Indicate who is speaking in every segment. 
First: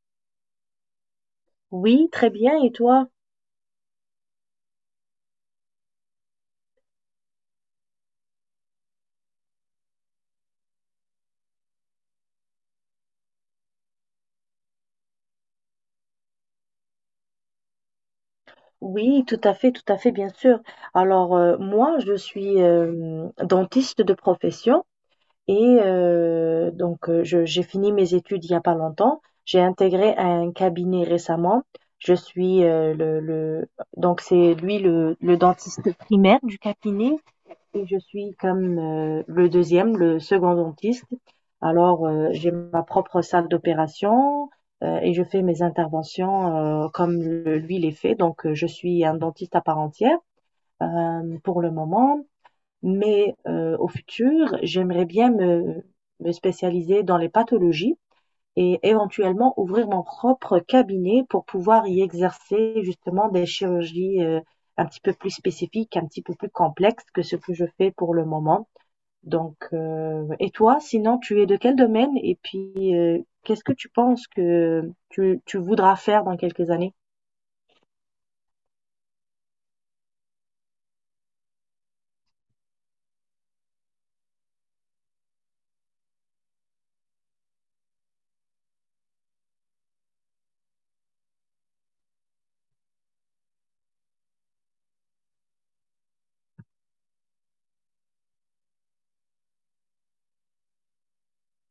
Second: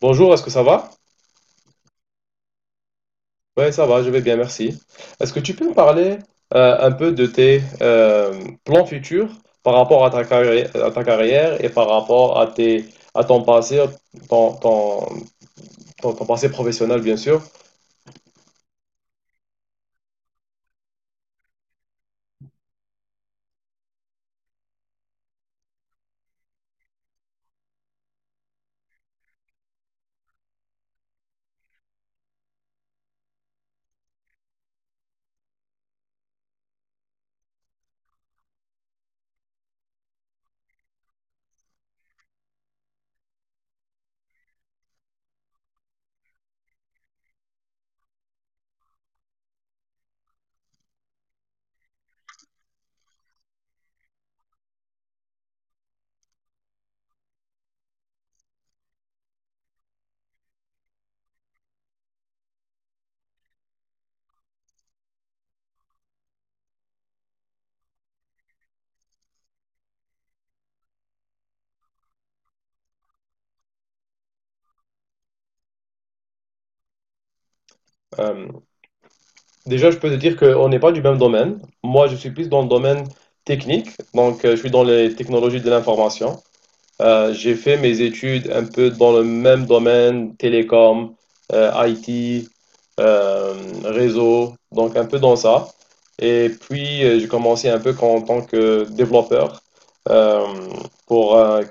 Speaker 1: Bonjour, est-ce que ça va?
Speaker 2: Oui, très bien. Et toi?
Speaker 1: Oui, ça va, je vais bien, merci. Est-ce que tu peux me parler un peu de tes plans futurs par rapport à ta carrière et par rapport à tes, à ton passé, ton, ton, ton passé professionnel, bien sûr.
Speaker 2: Oui, tout à fait, bien sûr. Alors, moi, je suis dentiste de profession et donc j'ai fini mes études il n'y a pas longtemps. J'ai intégré un cabinet récemment. Je suis donc c'est lui le dentiste primaire du cabinet. Et je suis comme le second dentiste. Alors, j'ai ma propre salle d'opération et je fais mes interventions comme lui les fait. Donc, je suis un dentiste à part entière pour le moment. Mais au futur, j'aimerais bien me spécialiser dans les pathologies et éventuellement ouvrir mon propre cabinet pour pouvoir y exercer justement des chirurgies un petit peu plus spécifiques, un petit peu plus complexes que ce que je fais pour le moment. Donc, et toi, sinon, tu es de quel domaine et puis qu'est-ce que tu penses que tu voudras faire dans quelques années?
Speaker 1: Euh, Déjà, je peux te dire qu'on n'est pas du même domaine. Moi, je suis plus dans le domaine technique, donc je suis dans les technologies de l'information. J'ai fait mes études un peu dans le même domaine, télécom, IT, euh, réseau, donc un peu dans ça. Et puis, j'ai commencé un peu en tant que développeur euh, pour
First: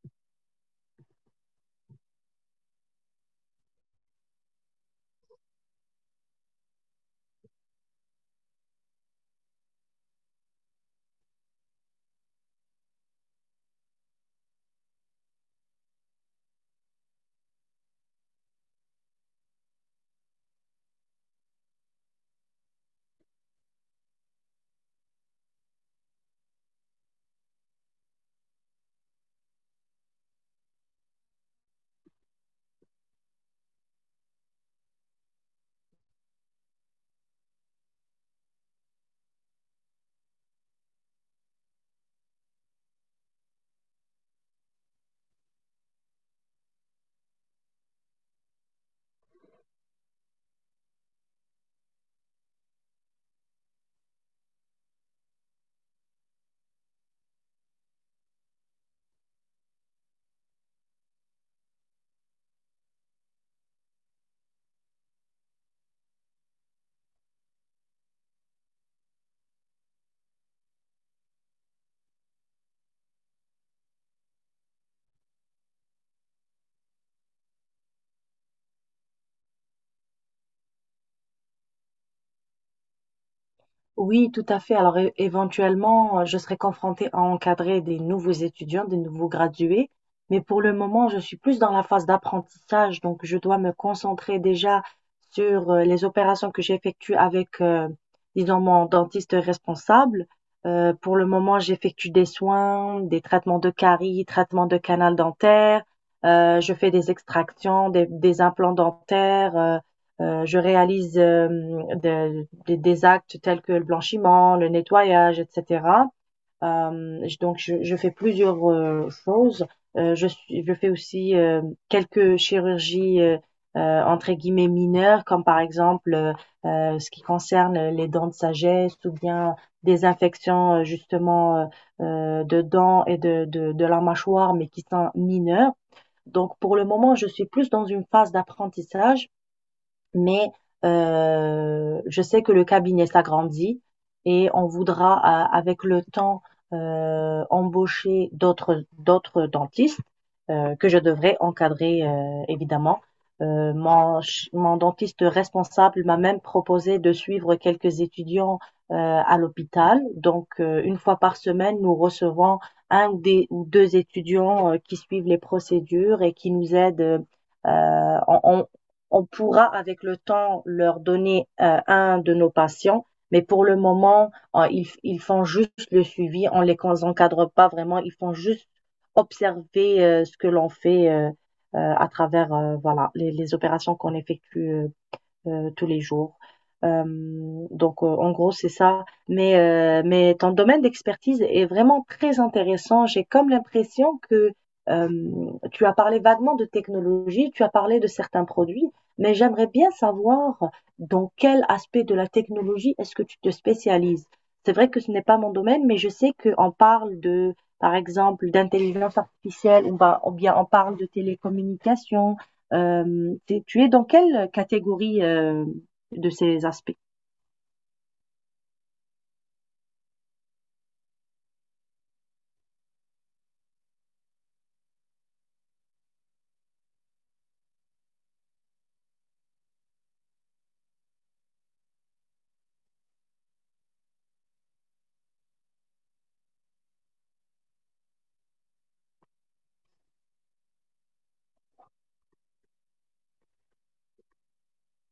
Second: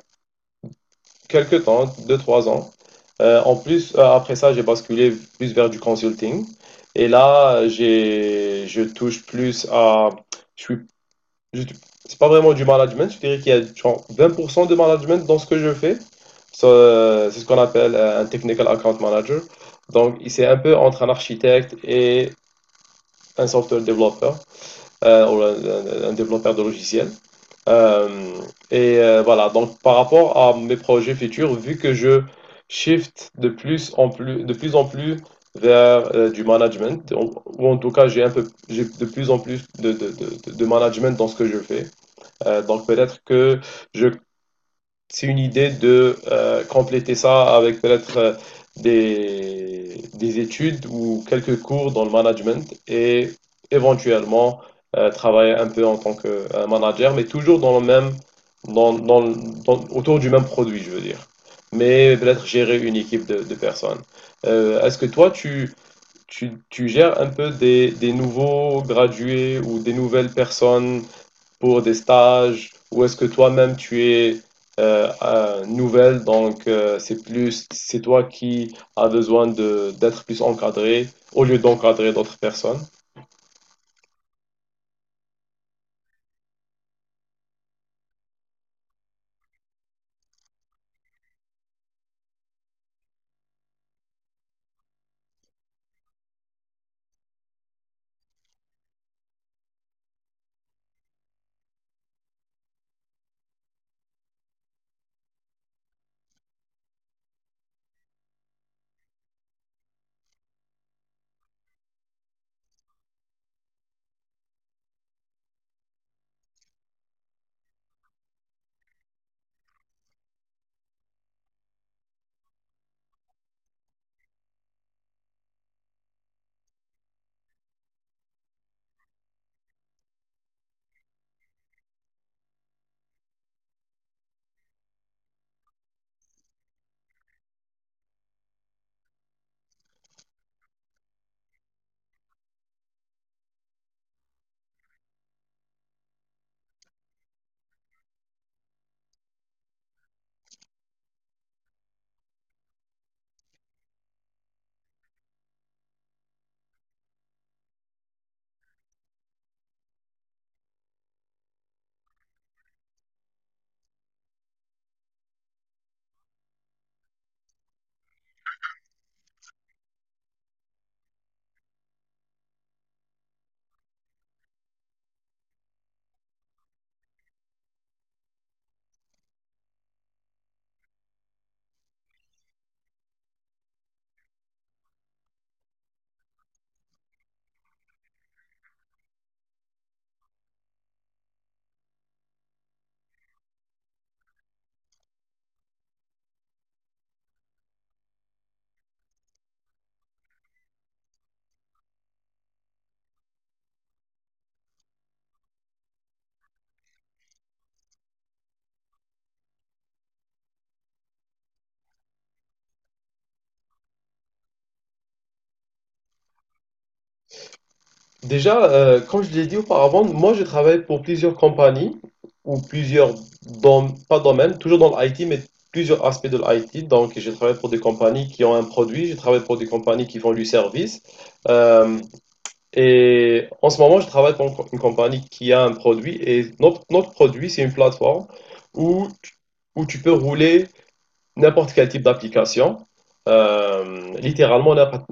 Speaker 1: quelques temps, deux trois ans. Après ça, j'ai basculé plus vers du consulting. Et là, je touche plus à, je suis je- c'est pas vraiment du management, je dirais qu'il y a genre 20% de management dans ce que je fais. C'est ce qu'on appelle un technical account manager. Donc, c'est un peu entre un architecte et un software développeur, euh, ou un, un développeur de logiciel. Euh, voilà, donc par rapport à mes projets futurs, vu que je shift de plus en plus, de plus en plus vers du management, ou en tout cas j'ai un peu, j'ai de plus en plus de management dans ce que je fais. Donc peut-être que je, c'est une idée de compléter ça avec peut-être des études ou quelques cours dans le management et éventuellement travailler un peu en tant que manager, mais toujours dans le même, autour du même produit, je veux dire. Mais peut-être gérer une équipe de personnes. Est-ce que toi, tu gères un peu des nouveaux gradués ou des nouvelles personnes pour des stages ou est-ce que toi-même tu es nouvelle, donc c'est plus c'est toi qui as besoin de d'être plus encadré au lieu d'encadrer d'autres personnes.
Speaker 2: Oui, tout à fait. Alors, éventuellement, je serai confrontée à encadrer des nouveaux étudiants, des nouveaux gradués, mais pour le moment, je suis plus dans la phase d'apprentissage, donc je dois me concentrer déjà sur les opérations que j'effectue avec, disons, mon dentiste responsable. Pour le moment, j'effectue des soins, des traitements de caries, traitements de canal dentaire, je fais des extractions, des implants dentaires. Je réalise des actes tels que le blanchiment, le nettoyage, etc. Donc, je fais plusieurs choses. Je fais aussi quelques chirurgies entre guillemets mineures, comme par exemple ce qui concerne les dents de sagesse ou bien des infections justement de dents et de la mâchoire, mais qui sont mineures. Donc, pour le moment, je suis plus dans une phase d'apprentissage, mais je sais que le cabinet s'agrandit et on voudra, avec le temps, embaucher d'autres dentistes que je devrais encadrer, évidemment. Mon dentiste responsable m'a même proposé de suivre quelques étudiants euh, à l'hôpital. Donc, une fois par semaine, nous recevons un ou, des, ou deux étudiants qui suivent les procédures et qui nous aident. Euh, on, on pourra avec le temps leur donner un de nos patients, mais pour le moment, ils font juste le suivi, on ne les encadre pas vraiment, ils font juste observer ce que l'on fait à travers voilà, les opérations qu'on effectue tous les jours. Euh, donc, en gros, c'est ça. Mais ton domaine d'expertise est vraiment très intéressant. J'ai comme l'impression que euh, tu as parlé vaguement de technologie, tu as parlé de certains produits, mais j'aimerais bien savoir dans quel aspect de la technologie est-ce que tu te spécialises. C'est vrai que ce n'est pas mon domaine, mais je sais qu'on parle de, par exemple, d'intelligence artificielle, ou bien on parle de télécommunications. Hem, tu es dans quelle catégorie, de ces aspects?
Speaker 1: Déjà, comme je l'ai dit auparavant, moi je travaille pour plusieurs compagnies ou plusieurs pas domaines, toujours dans l'IT, mais plusieurs aspects de l'IT. Donc, je travaille pour des compagnies qui ont un produit, je travaille pour des compagnies qui font du service. Euh, Et en ce moment, je travaille pour une une compagnie qui a un produit et notre produit, c'est une plateforme où, tu- où tu peux rouler n'importe quel type d'application, littéralement n'importe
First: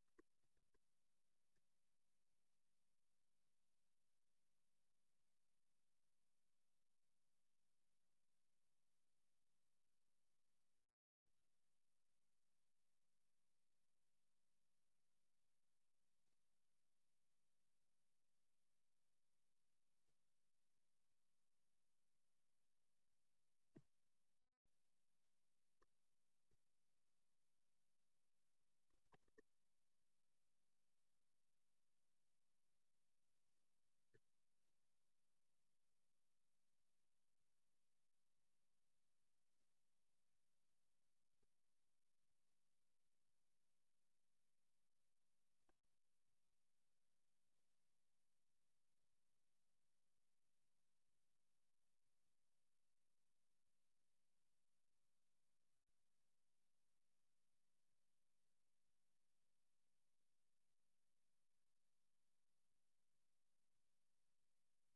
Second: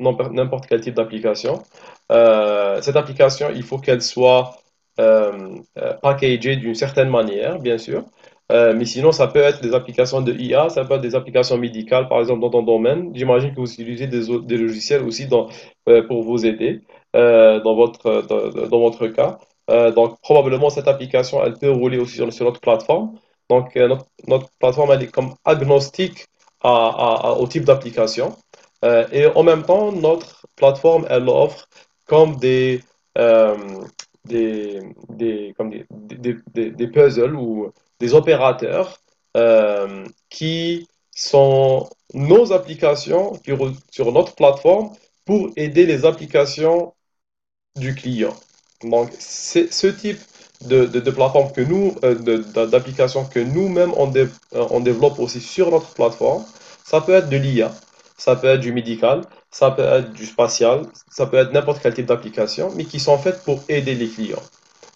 Speaker 1: quel type d'application. Cette application, il faut qu'elle soit packagée d'une certaine manière, bien sûr. Mais sinon, ça peut être des applications de IA, ça peut être des applications médicales, par exemple, dans ton domaine. J'imagine que vous utilisez des logiciels aussi pour vous aider dans dans votre cas. Donc, probablement, cette application, elle peut rouler aussi sur notre plateforme. Donc, notre plateforme, elle est comme agnostique au type d'application. Et en même temps, notre plateforme, elle offre comme des, euh, des, comme des puzzles ou des opérateurs qui sont nos applications sur notre plateforme pour aider les applications du client. Donc, c'est ce type de plateforme que d'application que on développe aussi sur notre plateforme, ça peut être de l'IA, ça peut être du médical, ça peut être du spatial, ça peut être n'importe quel type d'application, mais qui sont faites pour aider les clients.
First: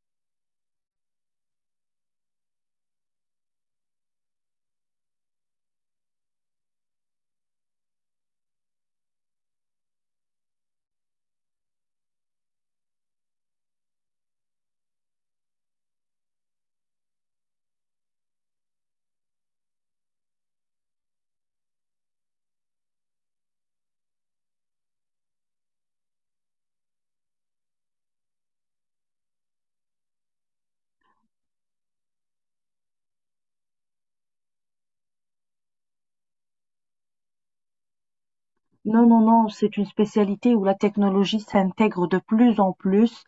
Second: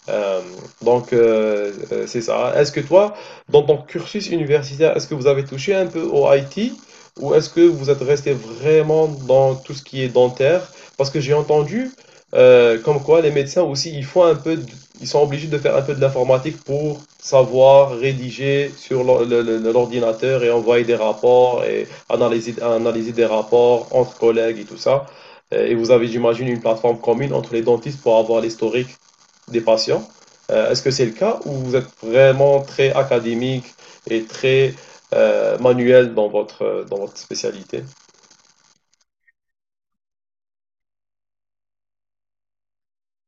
Speaker 1: Euh, c'est ça. Est-ce que toi, dans ton cursus universitaire, est-ce que vous avez touché un peu au IT ou est-ce que vous êtes resté vraiment dans tout ce qui est dentaire? Parce que j'ai entendu comme quoi les médecins aussi, ils font un peu, ils sont obligés de faire un peu de l'informatique pour savoir rédiger sur l'ordinateur et envoyer des rapports et analyser des rapports entre collègues et tout ça. Et vous avez, j'imagine, une plateforme commune entre les dentistes pour avoir l'historique des patients. Est-ce que c'est le cas ou vous êtes vraiment très académique et très manuel dans dans votre spécialité?
Speaker 2: Non, non, non, c'est une spécialité où la technologie s'intègre de plus en plus.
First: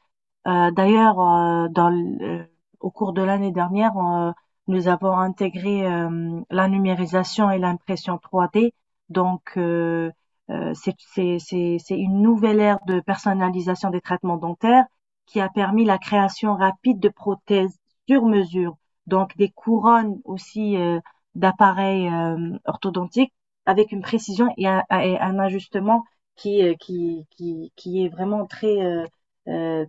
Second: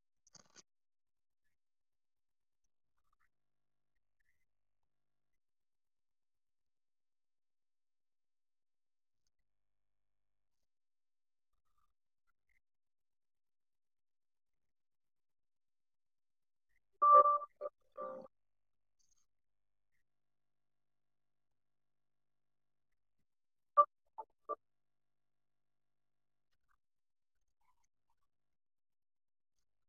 Speaker 2: D'ailleurs, au cours de l'année dernière, nous avons intégré la numérisation et l'impression 3D. Donc, c'est une nouvelle ère de personnalisation des traitements dentaires qui a permis la création rapide de prothèses sur mesure, donc des couronnes aussi d'appareils orthodontiques avec une précision et et un ajustement qui est vraiment euh,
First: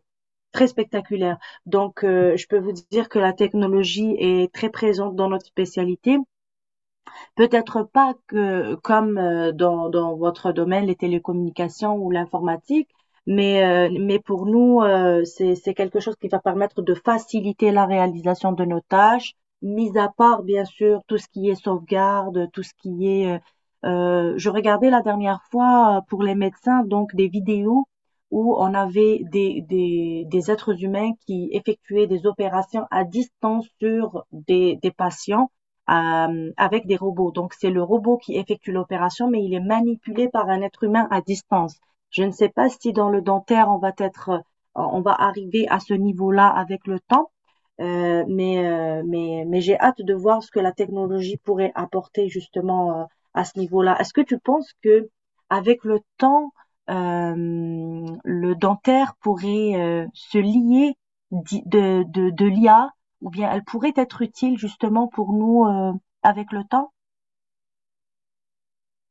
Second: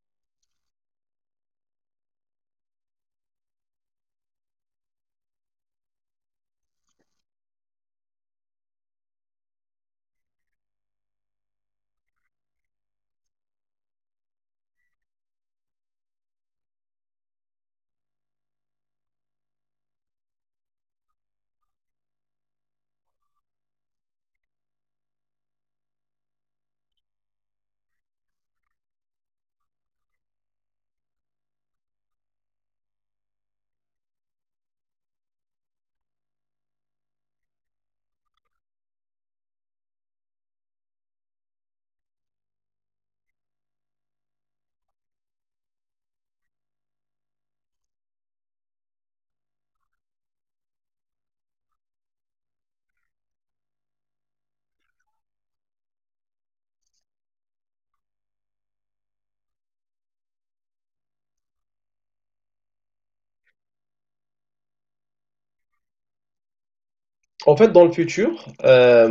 Speaker 2: très spectaculaire. Donc, je peux vous dire que la technologie est très présente dans notre spécialité. Peut-être pas que comme, dans dans votre domaine, les télécommunications ou l'informatique, mais pour nous, c'est quelque chose qui va permettre de faciliter la réalisation de nos tâches, mis à part, bien sûr, tout ce qui est sauvegarde, tout ce qui est, je regardais la dernière fois, pour les médecins, donc des vidéos où on avait des êtres humains qui effectuaient des opérations à distance sur des patients avec des robots. Donc c'est le robot qui effectue l'opération, mais il est manipulé par un être humain à distance. Je ne sais pas si dans le dentaire on va être, on va arriver à ce niveau-là avec le temps, mais j'ai hâte de voir ce que la technologie pourrait apporter justement à ce niveau-là. Est-ce que tu penses que avec le temps, euh, le dentaire pourrait se lier de l'IA ou bien elle pourrait être utile justement pour nous avec le temps?
Speaker 1: En fait, dans le futur, euh,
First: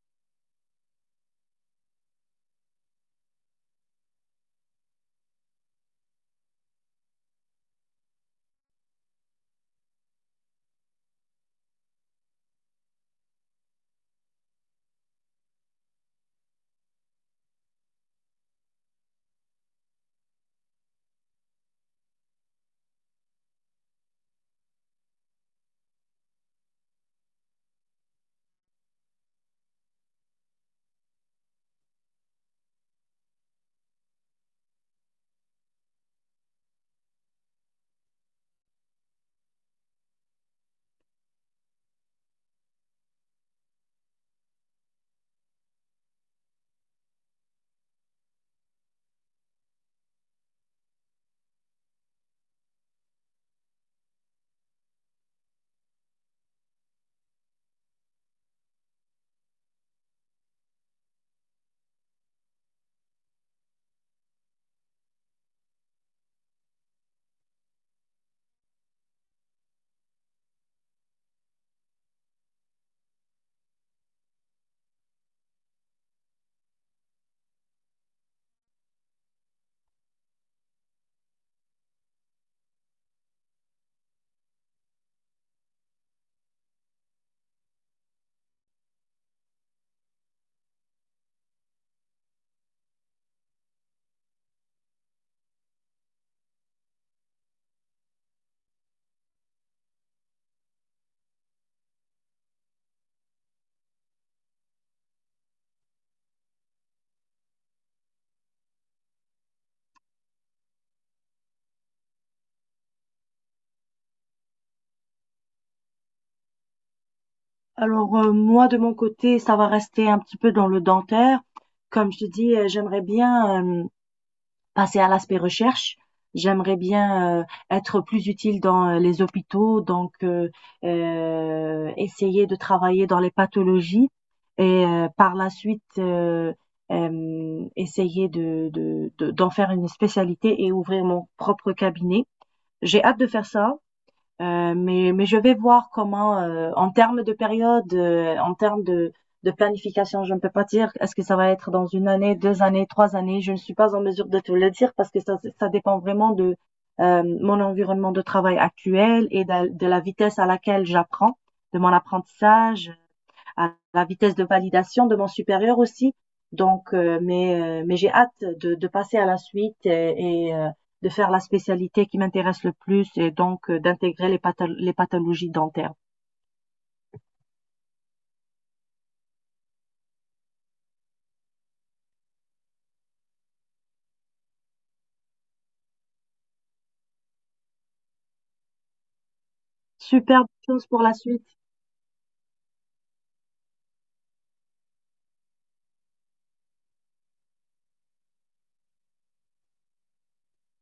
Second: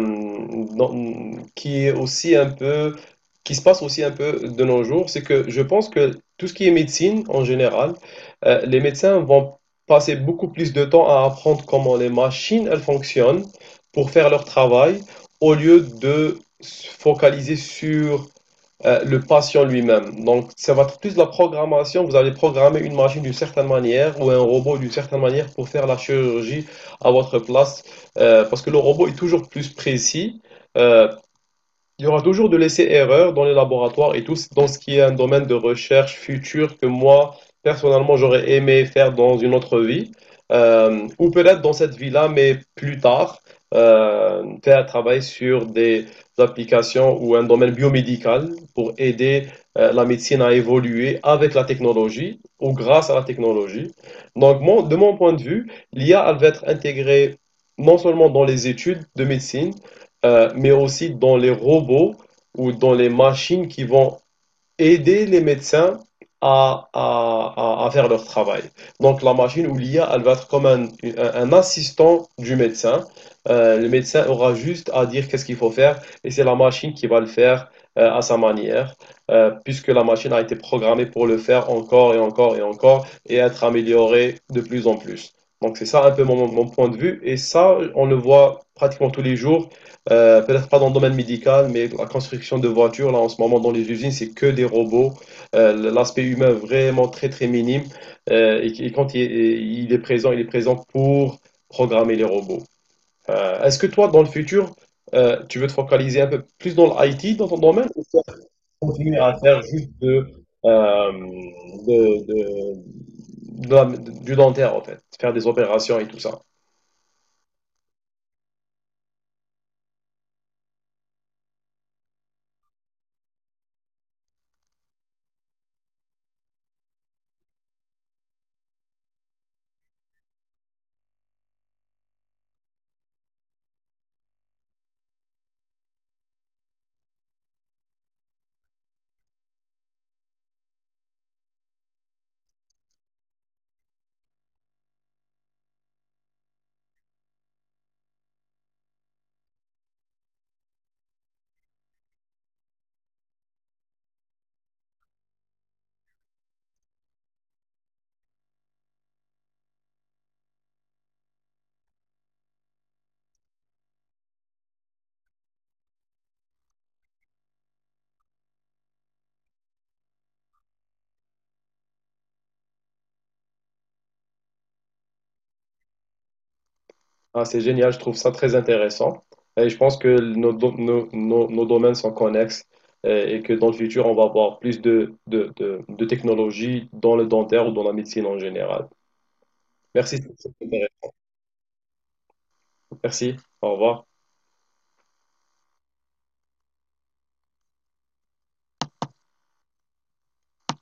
Speaker 1: dans- qui est aussi un peu, qui se passe aussi un peu de nos jours, c'est que je pense que tout ce qui est médecine en général, les médecins vont passer beaucoup plus de temps à apprendre comment les machines elles fonctionnent pour faire leur travail, au lieu de se focaliser sur le patient lui-même. Donc, ça va être plus de la programmation. Vous allez programmer une machine d'une certaine manière ou un robot d'une certaine manière pour faire la chirurgie à votre place. Parce que le robot est toujours plus précis. Euh, il y aura toujours de l'essai-erreur dans les laboratoires et tout, dans ce qui est un domaine de recherche future que moi, personnellement, j'aurais aimé faire dans une autre vie, ou peut-être dans cette vie-là, mais plus tard, faire un travail sur des applications ou un domaine biomédical pour aider la médecine à évoluer avec la technologie ou grâce à la technologie. Donc, de mon point de vue, l'IA, elle va être intégrée non seulement dans les études de médecine, mais aussi dans les robots ou dans les machines qui vont aider les médecins à, à- à faire leur travail. Donc la machine ou l'IA, elle va être comme un assistant du médecin. Le médecin aura juste à dire qu'est-ce qu'il faut faire et c'est la machine qui va le faire à sa manière, puisque la machine a été programmée pour le faire encore et encore et encore et être améliorée de plus en plus. Donc c'est ça un peu mon point de vue et ça, on le voit pratiquement tous les jours peut-être pas dans le domaine médical, mais la construction de voitures, là, en ce moment, dans les usines, c'est que des robots. L'aspect humain vraiment très, très minime. Et quand il est présent pour programmer les robots. Est-ce que toi, dans le futur, tu veux te focaliser un peu plus dans l'IT, dans ton domaine, ou tu vas continuer à faire juste euh, de, de- de du dentaire, en fait, faire des opérations et tout ça?
Speaker 2: Alors moi de mon côté, ça va rester un petit peu dans le dentaire. Comme je te dis, j'aimerais bien passer à l'aspect recherche. J'aimerais bien être plus utile dans les hôpitaux, donc essayer de travailler dans les pathologies et par la suite essayer d'en faire une spécialité et ouvrir mon propre cabinet. J'ai hâte de faire ça. Mais je vais voir comment, en termes de période, en termes de planification, je ne peux pas dire est-ce que ça va être dans 1 année, 2 années, 3 années. Je ne suis pas en mesure de te le dire parce que ça dépend vraiment de mon environnement de travail actuel et de la vitesse à laquelle j'apprends, de mon apprentissage, à la vitesse de validation de mon supérieur aussi. Donc, mais j'ai hâte passer à la suite de faire la spécialité qui m'intéresse le plus et donc d'intégrer les pathologies dentaires.
Speaker 1: Ah, c'est génial, je trouve ça très intéressant. Et je pense que nos, do- nos, nos, nos domaines sont connexes et que dans le futur, on va avoir plus de technologies dans le dentaire ou dans la médecine en général. Merci.
Speaker 2: Superbe chose pour la suite.
Speaker 1: Merci. Au revoir.